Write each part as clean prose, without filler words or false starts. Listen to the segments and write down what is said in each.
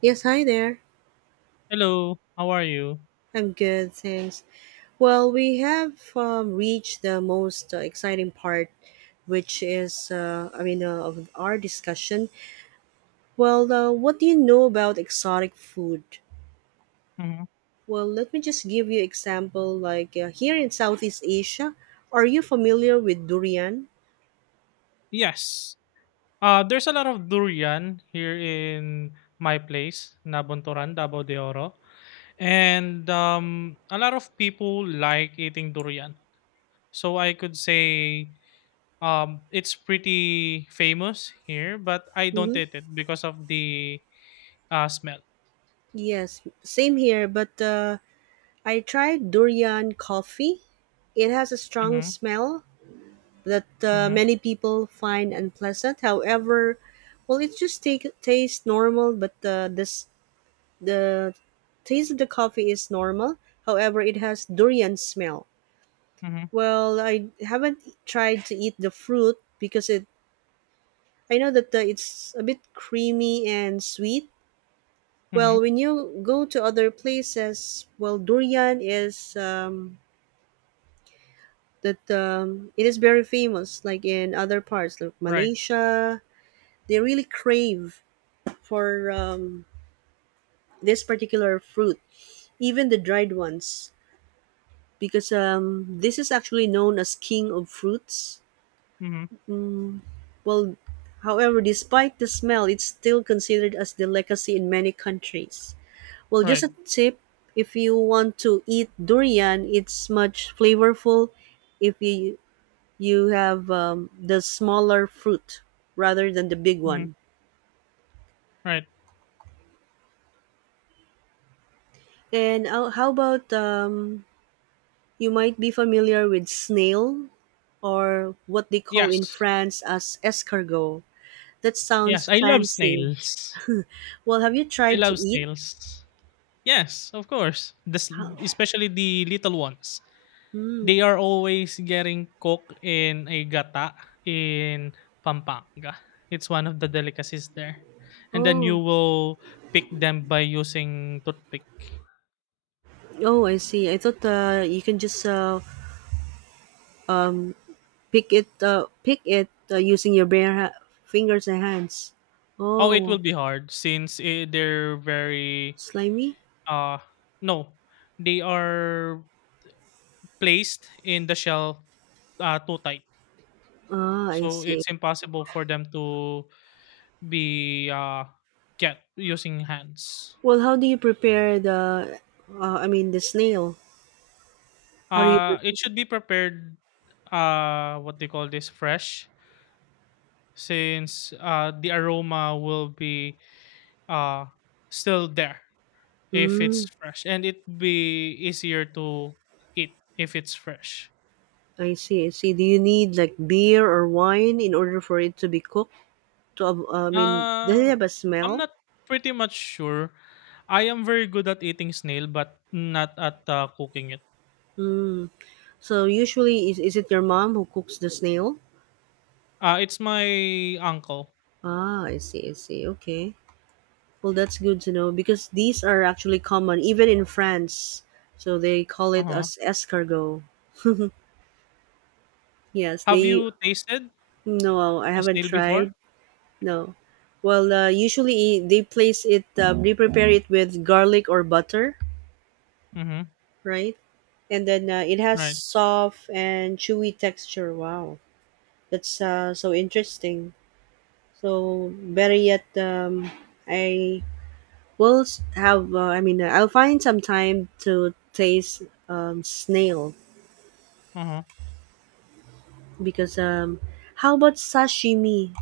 Yes, hi there. Hello, how are you? I'm good, thanks. Well, we have reached the most exciting part, which is, of our discussion. Well, what do you know about exotic food? Mhm. Well, let me just give you example. Like here in Southeast Asia, are you familiar with durian? Yes. There's a lot of durian here in my place, Nabunturan, Davao de Oro. And a lot of people like eating durian. So I could say it's pretty famous here, but I don't Mm-hmm. eat it because of the smell. Yes, same here. But I tried durian coffee. It has a strong Mm-hmm, smell that mm-hmm, many people find unpleasant. However, well, it just tastes normal, but this the taste of the coffee is normal. However, it has durian smell. mm-hmm, Well, I haven't tried to eat the fruit because it. I know that it's a bit creamy and sweet. mm-hmm. Well, when you go to other places, well, durian is that it is very famous, like in other parts like Right, Malaysia, they really crave for this particular fruit, even the dried ones, because this is actually known as king of fruits. mm-hmm, Mm, well, however, despite the smell, it's still considered as delicacy in many countries. Well, just right, a tip: if you want to eat durian, it's much flavorful if you have the smaller fruit rather than the big mm-hmm, one. right. And how about you might be familiar with snail or what they call in Yes, France as escargot. That yes, sounds I love fancy. snails. Well, have you I tried to love eat? snails. Yes, of course. The, s- How? especially the little ones. They are always getting cooked in a gata in Pampanga. It's one of the delicacies there. And then you Oh, will pick them by using toothpick. oh, I see. I thought you can just pick it using your bare fingers and hands. Oh, it will Oh, be hard since they're very slimy. uh no, they are placed in the shell too tight. Ah, I So see. it's impossible for them to be get using hands. Well, how do you prepare the? The snail. How do you? It Prepare? should be prepared, what they call this, fresh, since the aroma will be uh, still there if it's Mm, fresh, and it be easier to eat if it's fresh. I see. I see. Do you need like beer or wine in order for it to be cooked? To av- I mean, does it Uh, have a I'm smell? not pretty much sure. I am very good at eating snail, but not at cooking it. Mm. So usually, is it your mom who cooks the snail? It's my uncle. Ah, I see, I see. Okay. Well, that's good to know because these are actually common even in France. So they call it Uh-huh. as escargot. Yes, Have they. you tasted No, I a haven't snail tried. before? No. Well, usually they place it. They prepare it with garlic or butter, Mm-hmm. right? And then it has Right. soft and chewy texture. Wow, that's so interesting. So better yet, I will I'll find some time to taste snail Uh-huh. because how about sashimi?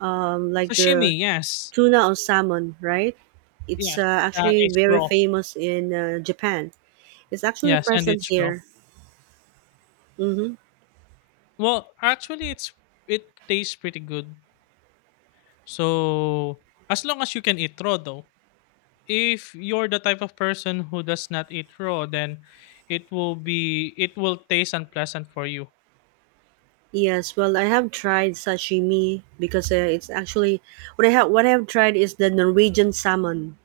Like the Sashimi, yes. tuna or salmon, right? It's Yes, that actually is very raw. famous in Japan. It's actually Yes, and present it's raw. here. Mm-hmm. Well, actually, it tastes pretty good. So as long as you can eat raw, though, if you're the type of person who does not eat raw, then it will taste unpleasant for you. Yes, well, I have tried sashimi because it's actually What I have tried is the Norwegian salmon.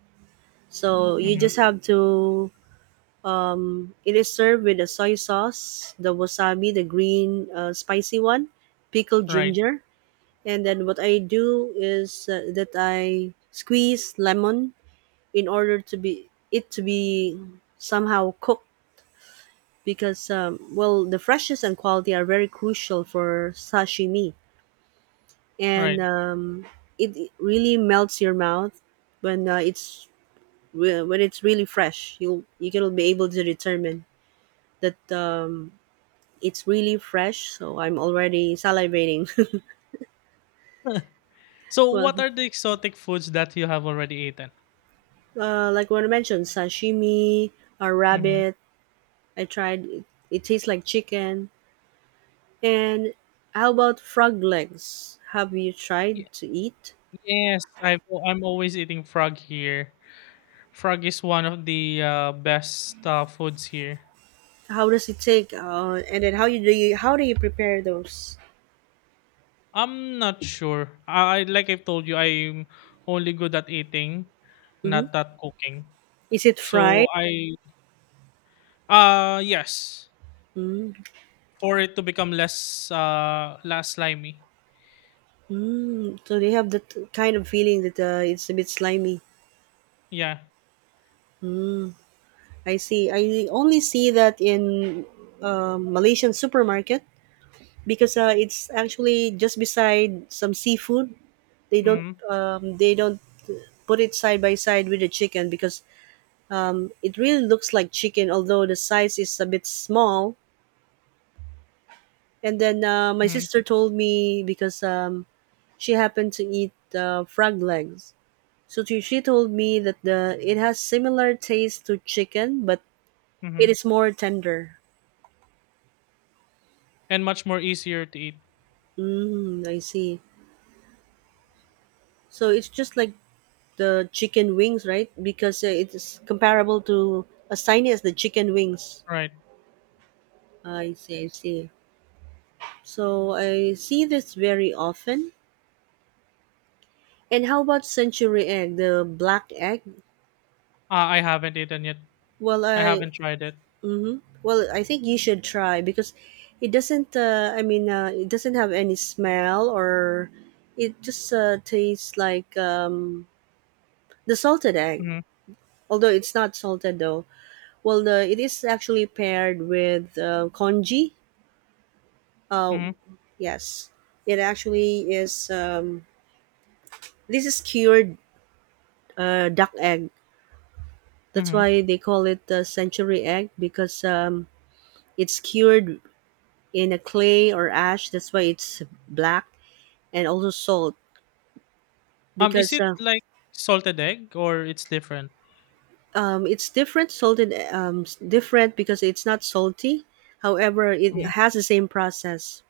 So you Hmm. just have to it is served with a soy sauce, the wasabi, the green spicy one, pickled Right, ginger, and then what I do is that I squeeze lemon in order to be it to be somehow cooked because well the freshness and quality are very crucial for sashimi and right. It really melts your mouth when uh, it's when it's really fresh you can be able to determine that it's really fresh, so I'm already salivating. So what Well, are the exotic foods that you have already eaten? Like what I mentioned, sashimi, a Hmm. rabbit. I tried. It tastes like chicken. And how about frog legs? Have you tried to eat? Yes, I'm always eating frog here. Frog is one of the best foods here. How does it take? And then how you do you how do you prepare those? I'm not sure. I like I've told you, I'm only good at eating, hmm not at cooking. Is it So fried? I yes, for it to become less slimy. Mm, so they have that kind of feeling that it's a bit slimy. Yeah. I see. I only see that in Malaysian supermarket. Because it's actually just beside some seafood. They don't Mm-hmm. um, they don't put it side by side with the chicken because it really looks like chicken, although the size is a bit small. And then my Mm-hmm. sister told me because she happened to eat frog legs, so she told me that the it has similar taste to chicken, but Mm-hmm. it is more tender. And much more easier to eat. Mm, I see. So it's just like the chicken wings, right? Because it is comparable to as tiny as the chicken wings. Right. I see, I see. So I see this very often. And how about century egg, the black egg? I haven't eaten yet. Well, I I haven't tried it. Mm-hmm. Well, I think you should try because it doesn't have any smell or it just tastes like the salted egg. Mm-hmm. Although it's not salted though. Well, it is actually paired with congee. Oh, Mm-hmm. yes. It actually is. This is cured duck egg. That's Mm-hmm. why they call it the century egg because it's cured in a clay or ash. That's why it's black and also salt Is because it like salted egg or it's different? It's different because it's not salty. However, it Mhm. has the same process.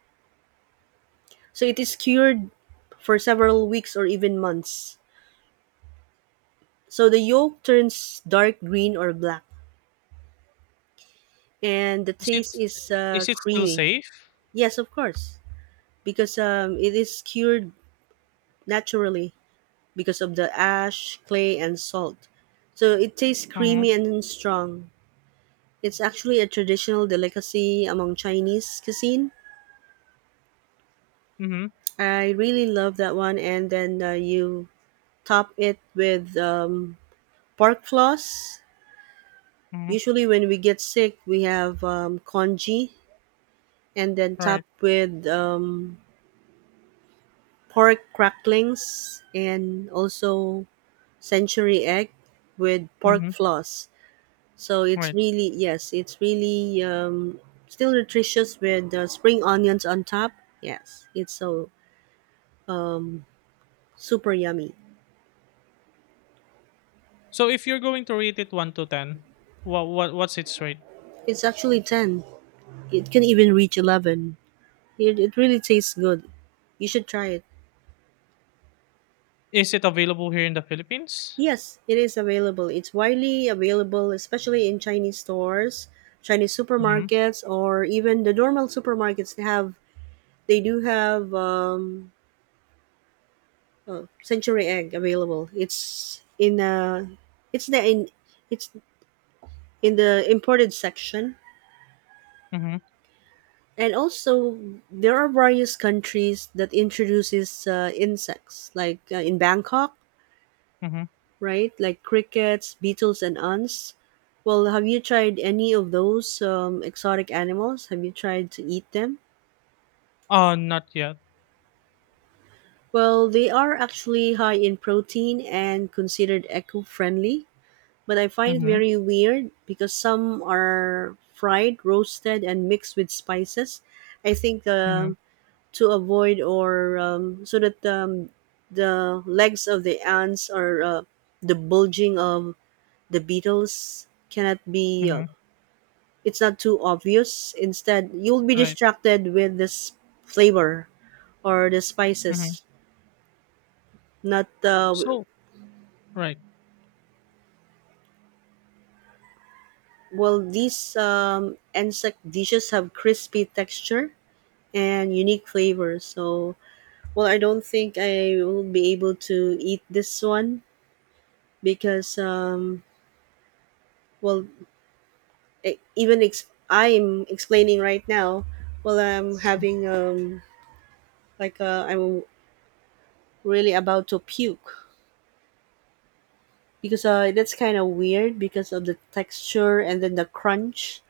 So it is cured for several weeks or even months. So the yolk turns dark green or black. And the Is it taste is is it still creamy. safe? Yes, of course, because it is cured naturally because of the ash, clay, and salt. So it tastes Mm-hmm. creamy and strong. It's actually a traditional delicacy among Chinese cuisine. Mm-hmm. I really love that one. And then you top it with pork floss. Mm-hmm. Usually, when we get sick, we have congee and then top Right. with pork cracklings and also century egg with pork Mm-hmm. floss. So it's Right. really yes, it's really still nutritious with the spring onions on top. Yes, it's so super yummy. So if you're going to rate it 1 to 10, what's its rate? It's actually 10. It can even reach 11. It really tastes good. You should try it. Is it available here in the Philippines? Yes, it is available. It's widely available, especially in Chinese stores, Chinese Mhm. supermarkets, or even the normal supermarkets have They do have century egg available. It's the in it's in the imported section, Mhm. and also there are various countries that introduces insects, like in Bangkok, Mhm. right? Like crickets, beetles, and ants. Well, have you tried any of those exotic animals? Have you tried to eat them? Not yet. Well, they are actually high in protein and considered eco friendly. But I find it Mhm. very weird because some are fried, roasted, and mixed with spices. I think Mhm. To avoid or so that the legs of the ants or the bulging of the beetles cannot be. Mhm. It's not too obvious. Instead, you'll be Right. distracted with this flavor or the Mhm. spices. Not So, right. well. These insect dishes have crispy texture and unique flavors. So, well, I don't think I will be able to eat this one because, well, I'm explaining right now. Well, I'm having I'm really about to puke because that's kind of weird because of the texture and then the crunch.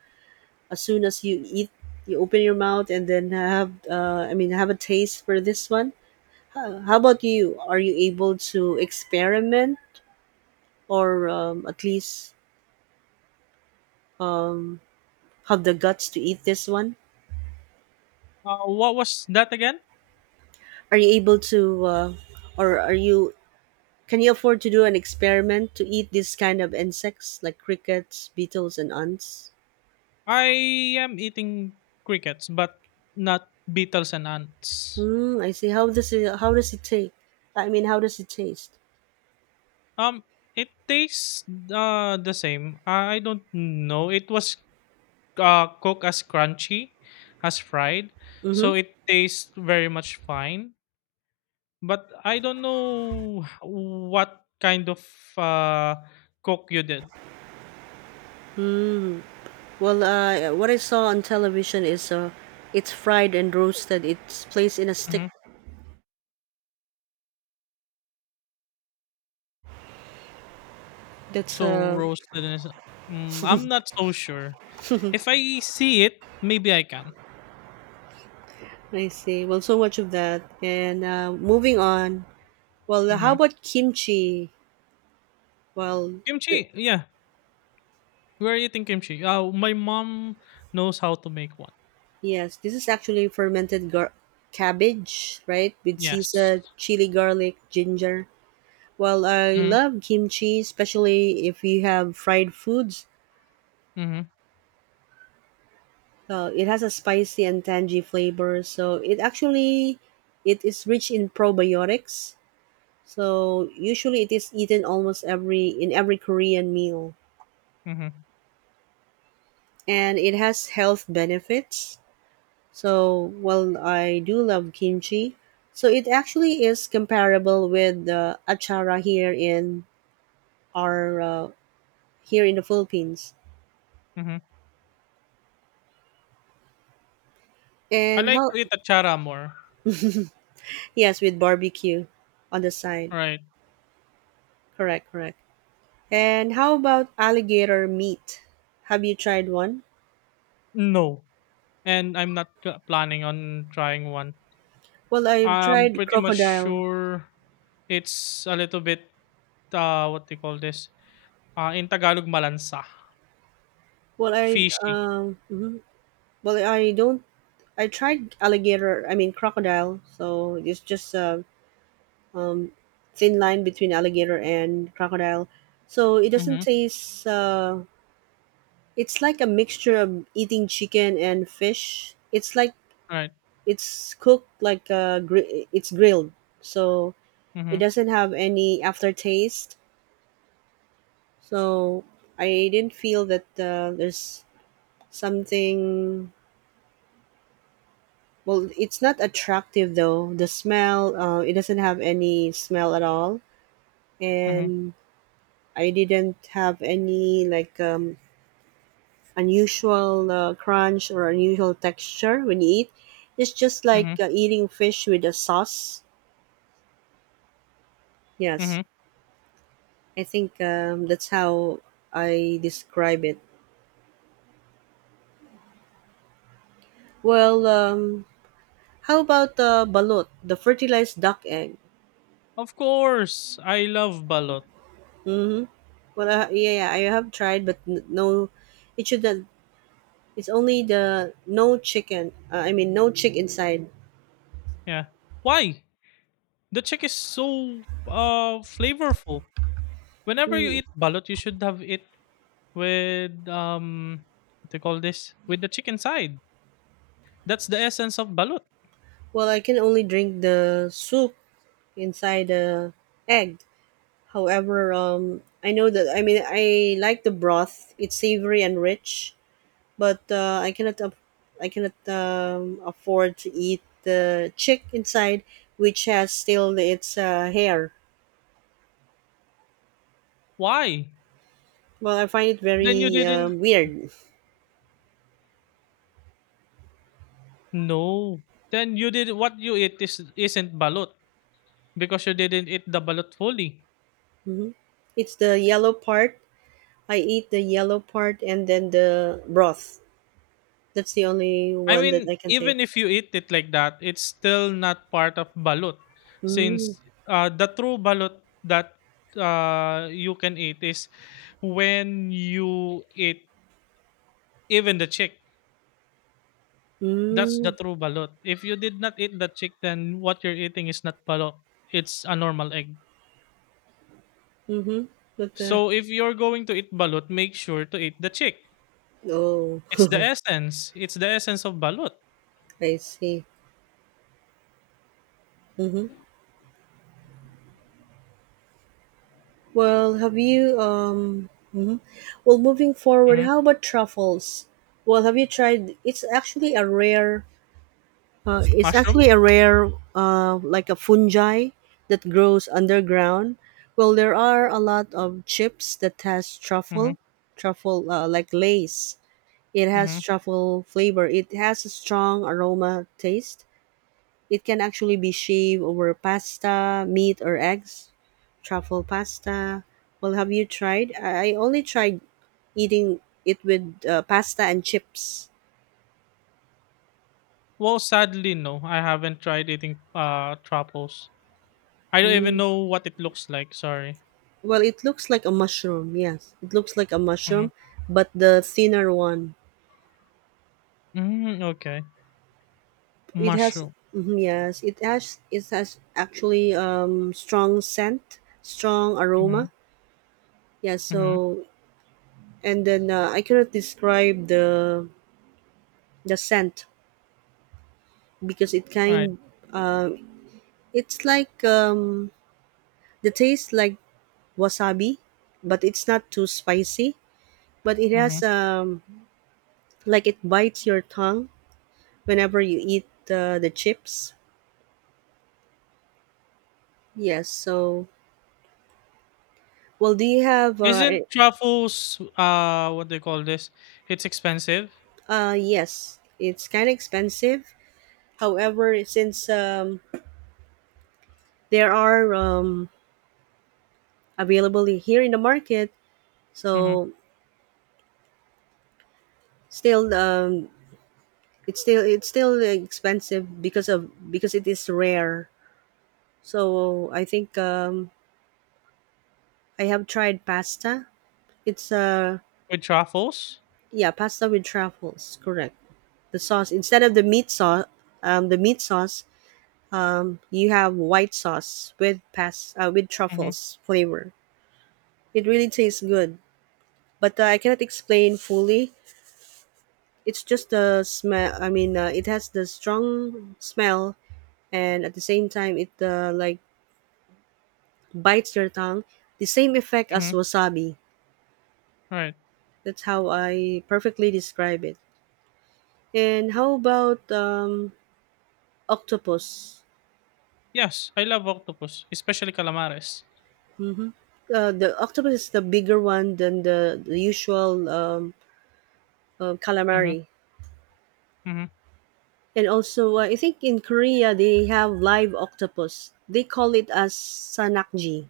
As soon as you eat, you open your mouth and then have a taste for this one. How about you? Are you able to experiment or at least um, have the guts to eat this one? What was that again? Are you able to, or are you? Can you afford to do an experiment to eat this kind of insects like crickets, beetles, and ants? I am eating crickets, but not beetles and ants. Hmm. I see. How does it? How does it take? I mean, how does it taste? Um, it tastes the same. I don't know. It was cooked as crunchy, as fried, Mm-hmm. so it tastes very much fine. But I don't know what kind of, uh, cook you did. Well, what I saw on television is it's fried and roasted. It's placed in a stick. Mhm. That's So roasted is I'm not so sure. If I see it, maybe I can. I see. Well, so much of that. And moving on. Well, how Mhm. about kimchi? Well, th- Kimchi, yeah. Where are you eating kimchi? My mom knows how to make one. yes, this is actually fermented cabbage, right? With Yes. seasoned chili, garlic, ginger. Well, I Mhm, love kimchi, especially if you have fried foods. mhm, It has a spicy and tangy flavor, so it is rich in probiotics. So usually it is eaten almost every in every Korean meal, mhm, and it has health benefits. So, well, I do love kimchi. So it actually is comparable with the achara here in our here in the Philippines. mhm. I And like how to eat achara more. yes, with barbecue on the side. Right. Correct, correct. And how about alligator meat? Have you tried one? No. And I'm not planning on trying one. Well, I've I'm tried pretty much crocodile. sure it's a little bit, what they call this, in Tagalog, malansa. Well, I Fishy. Mhm. Well, I don't I tried alligator, I mean crocodile. So it's just um, thin line between alligator and crocodile. So it doesn't Mm-hmm. taste. It's like a mixture of eating chicken and fish. It's like Right. it's cooked like it's grilled, so it Mm-hmm. doesn't have any aftertaste. So I didn't feel that there's something. Well, it's not attractive though. The smell, it doesn't have any smell at all, Mm-hmm. and I didn't have any like unusual crunch or unusual texture when you eat. It's just like Mm-hmm. Eating fish with a sauce. Yes, Mm-hmm. I think that's how I describe it. Well, how about the balut, the fertilized duck egg? Of course, I love balot. Well, yeah, yeah, I have tried, but no, it should. Not- it's only the no chicken. I mean, no chick inside. Yeah. Why? The chick is so flavorful. Whenever you Mm. eat balot, you should have it with what do call this, with the chicken side. That's the essence of balut. Well, I can only drink the soup inside the egg. However, I know that I like the broth. It's savory and rich, but I cannot afford to eat the chick inside, which has still its hair. Why Well, I find it then you very didn't, weird. no, then you did what you eat is isn't balut, because you didn't eat the balut fully. Hmm. It's the yellow part. I eat the yellow part and then the broth. That's the only I one that mean, I can take. even if you eat it like that, it's still not part of balut, Mm, since the true balut that you can eat is when you eat even the chick. That's the mm, true balot. If you did not eat that chick, then what you're eating is not balot. It's a normal egg. mm-hmm. But So if you're going to eat balot, make sure to eat the chick. oh, It's the essence. It's the essence of balot. I see. Mm-hmm. Well, have you mhm. Well, moving forward, Hmm. how about truffles? Well, have you tried it's actually a rare uh, it's Mushroom? actually a rare like a fungi that grows underground. Well, there are a lot of chips that has Hmm. truffle, like lace. It has Hmm. truffle flavor. It has a strong aroma taste. It can actually be shaved over pasta, meat, or eggs. Truffle pasta. Well, have you tried? I only tried eating it with pasta and chips. Well, sadly, no. I haven't tried eating trapos. I don't even Mm. know what it looks like. Sorry. Well, it looks like a mushroom. Yes, it looks like a mushroom, Hmm. but the thinner one. Mm. Okay. It has Mushroom. mhm, yes, it has actually strong scent, strong Hmm. aroma. Yeah. Hmm. So and then I cannot describe the scent, because it Right. kind uh, it's like the taste like wasabi, but it's not too spicy, but it Hmm. has like it bites your tongue whenever you eat the chips. Yes, so well, do you have Isn't truffles, what they call this? It's expensive. Yes, it's kind of expensive. However, since there are available here in the market, Mhm. so still it's still expensive because of because it is rare. So I think I have tried pasta. It's With truffles? Yeah, pasta with truffles, correct. The sauce instead of the meat sauce. um, the meat sauce you have white sauce with with Mhm, truffles flavor. It really tastes good, but I cannot explain fully. It's just the smell. It has the strong smell, and at the same time it like bites your tongue, the same effect as mhm, wasabi. right. That's how I perfectly describe it. And how about octopus? Yes, I love octopus, especially calamares. The octopus is the bigger one than the usual Mhm, calamari. mhm. And also, I think in Korea they have live octopus. They call it as sanakji.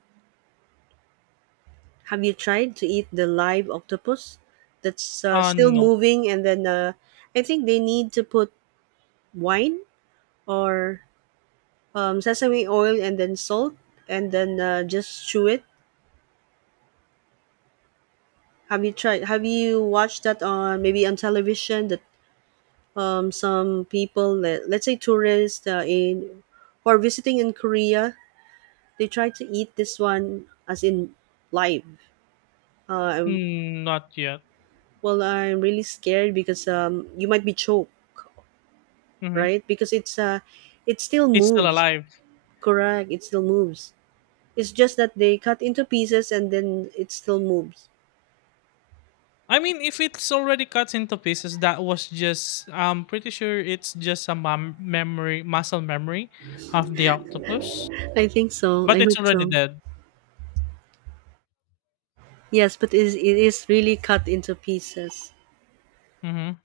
Have you tried to eat the live octopus? That's Uh, still no. moving, and then I think they need to put wine or sesame oil and then salt, and then just chew it. Have you tried? Have you watched that on maybe on television that some people, let's say tourists in who are visiting in Korea, they try to eat this one as in live. Uh, I'm- Not yet. well, I'm really scared because you might be choked, Mhm. right? Because it's it still It's still moves. alive. Correct, it still moves. It's just that they cut into pieces and then it still moves. I mean, if it's already cut into pieces, that was just I'm pretty sure it's just a mum memory muscle memory of the octopus, I think so. but I it's hope already so. dead. Yes, but it is really cut into pieces. Mhm.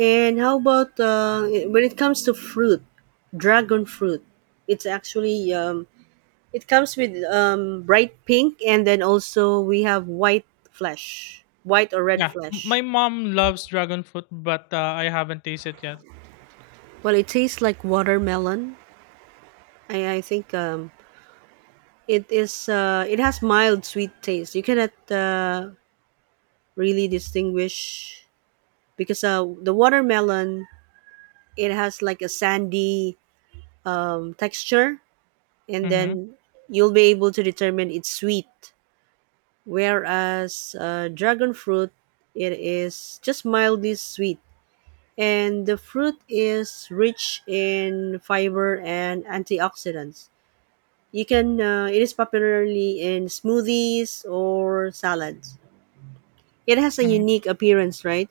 And how about when it comes to fruit, dragon fruit? It's actually it comes with bright pink, and then also we have white flesh, white or red Yeah, m flesh. my mom loves dragon fruit, but, I haven't tasted it yet. Well, it tastes like watermelon. I think it is. It has mild sweet taste. You cannot really distinguish, because the watermelon, it has like a sandy texture, and Mhm, then you'll be able to determine it's sweet. Whereas dragon fruit, it is just mildly sweet, and the fruit is rich in fiber and antioxidants. You can it is popularly in smoothies or salads. It has a mhm. unique appearance, right?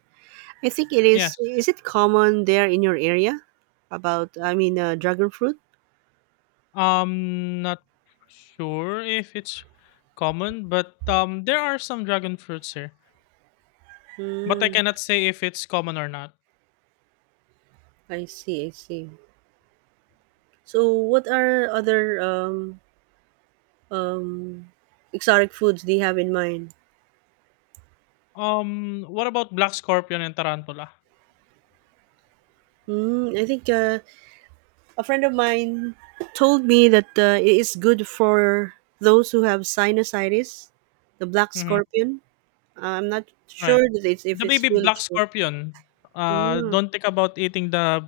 I think it Yes. is it common there in your area? About I mean Dragon fruit. Not sure if it's common, but there are some dragon fruits here. But I Hmm. cannot say if it's common or not. I see, I see. So, what are other um, exotic foods do you have in mind? What about black scorpion and tarantula? Mm, I think a friend of mine told me that it is good for those who have sinusitis, the black Mm-hmm. scorpion. I'm not sure Right. that if The it's baby really black true. scorpion. Uh, Mm. don't think about eating the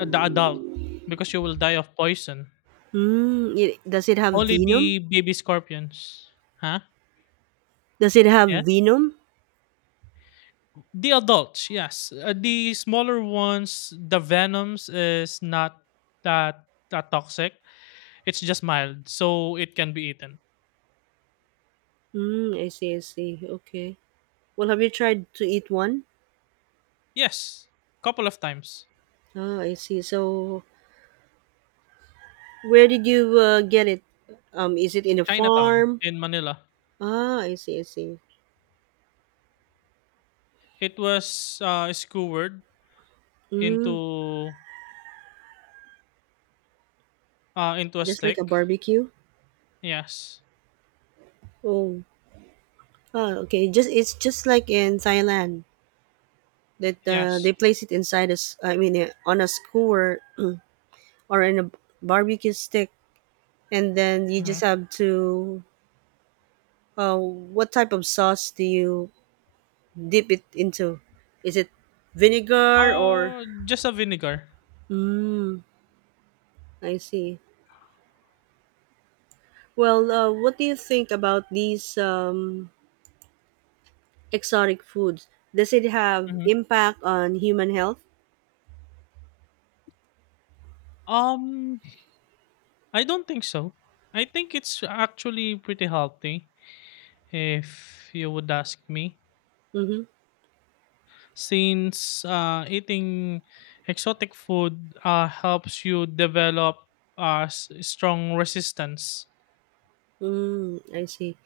the adult, because you will die of poison. Mm, does it have Only venom? the baby scorpions. Huh? Does it have Yeah? venom? The adults, yes. The smaller ones, the venoms is not that toxic. It's just mild, so it can be eaten. Mm, I see, I see. Okay. Well, have you tried to eat one? Yes, couple of times. Ah, I see. So where did you get it? Is it in a Chinatown farm? in Manila. Ah, I see, I see. It was skewered Mm, into into a just like a stick. barbecue. Yes, Oh, ah, okay. Just it's just like in Thailand that yes. they place it inside us. I mean, on a skewer or in a barbecue stick, and then you Hmm. just have to. What type of sauce do you dip it into? Is it vinegar or? Just a vinegar. Mm, I see. Well, what do you think about these? Exotic foods, does it have Hmm. impact on human health? Um, I don't think so. I think it's actually pretty healthy, if you would ask me. Mm-hmm. Since eating exotic food helps you develop strong resistance. Mm, I see.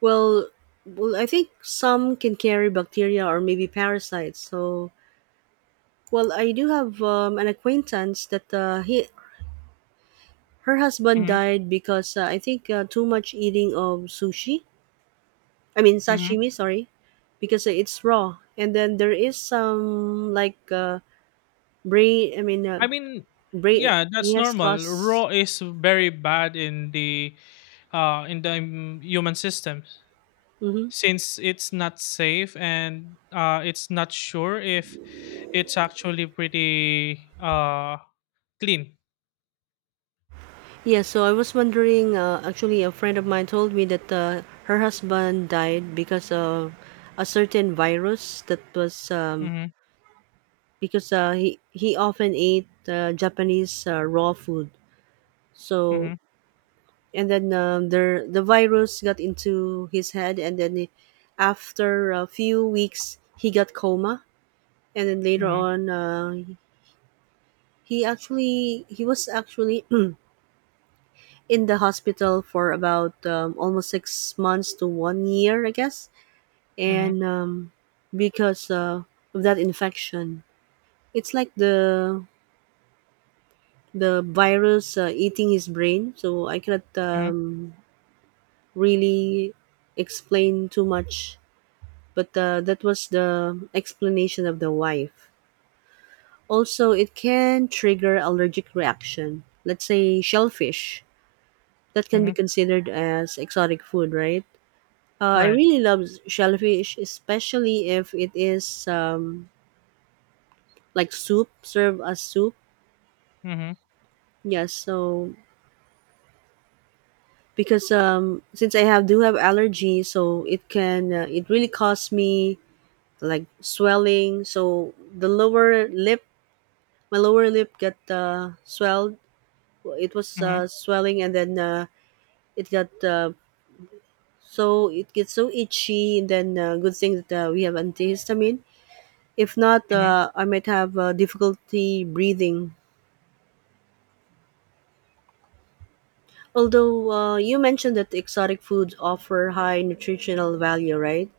Well, well, I think some can carry bacteria or maybe parasites. So well, I do have an acquaintance that he her husband Hmm. died because I think too much eating of sushi. I mean Hmm. sashimi, sorry. Because it's raw, and then there is some like brain. I mean, Brain, yeah, he that's has normal. caused. Raw is very bad in the human system, since it's not safe and it's not sure if it's actually pretty clean. Yes, so I was wondering, actually, a friend of mine told me that her husband died because of a certain virus that was Mhm, because he often ate Japanese raw food. So, mhm, and then the virus got into his head, and then he- after a few weeks, he got coma. And then later mhm, on, he was actually in the hospital for about almost 6 months to 1 year, I guess. mhm, And because of that infection, it's like the virus eating his brain. So I cannot mhm, really explain too much, but that was the explanation of the wife. Also, it can trigger allergic reaction. Let's say shellfish. That can be mhm, considered as exotic food, right? I right. really love shellfish, especially if it is like soup, served as soup. Mhm, Yes, so because since I have do have allergy, so it can it really cause me like swelling. So the lower lip, my lower lip got swelled. It was mhm, swelling, and then it got so it gets so itchy. And then good thing that we have antihistamine. If not, mhm, I might have difficulty breathing. Although you mentioned that exotic foods offer high nutritional value, right?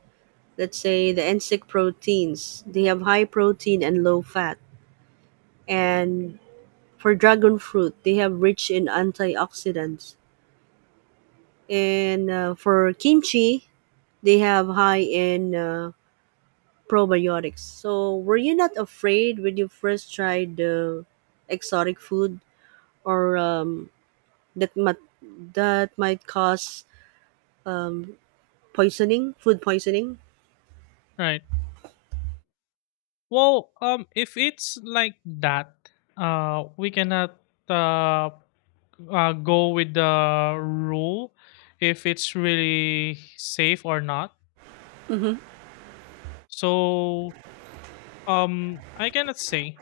Let's say the insect proteins, they have high protein and low fat. And for dragon fruit, they have rich in antioxidants. And for kimchi, they have high in probiotics. So were you not afraid when you first tried the exotic food or might that might cause poisoning, food poisoning? right. Well, if it's like that, we cannot uh, go with the rule if it's really safe or not. Mm-hmm. So, I cannot say,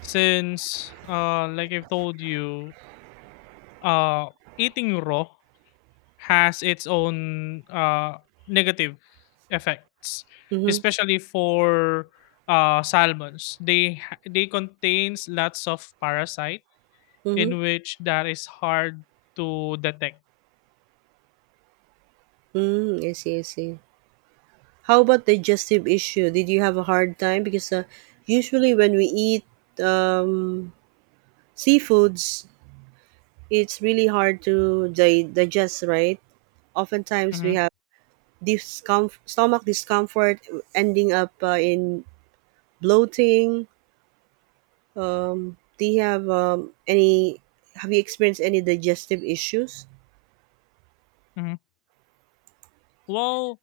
since like I've told you, uh, eating raw has its own negative effects, Mhm, especially for salmons. They contains lots of parasite mhm. in which that is hard to detect. Mm, I see, I see. How about digestive issue? Did you have a hard time? Because usually when we eat um, seafoods, it's really hard to digest, right? Oftentimes we Hmm. have stomach discomfort, ending up in bloating. Do you have any? Have you experienced any digestive issues? Hmm. Well,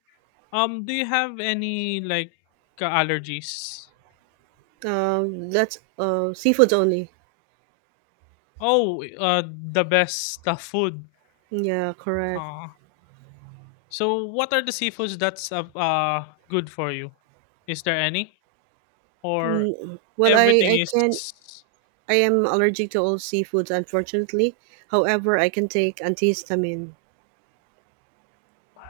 do you have any like allergies? That's seafoods only. Oh, the best food. Yeah, correct. Uh, so what are the seafoods that's good for you? Is there any or Mm, well, I everything I can is? I am allergic to all seafoods, unfortunately. However, I can take antihistamine.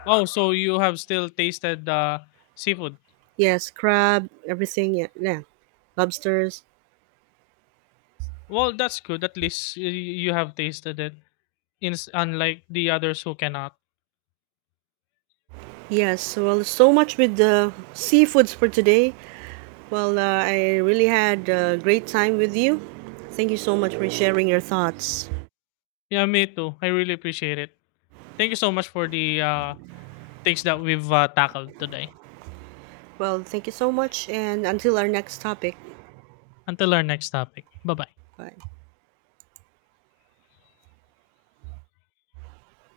Oh, so you have still tasted seafood. Yes, crab, everything, yeah, yeah. Lobsters. Well, that's good. At least you have tasted it. In unlike the others who cannot. Yes, so, well, so much with the seafoods for today. Well, I really had a great time with you. Thank you so much for sharing your thoughts. Yeah, me too. I really appreciate it. Thank you so much for the things that we've tackled today. Well, thank you so much, and until our next topic. Until our next topic. Bye bye. Bye.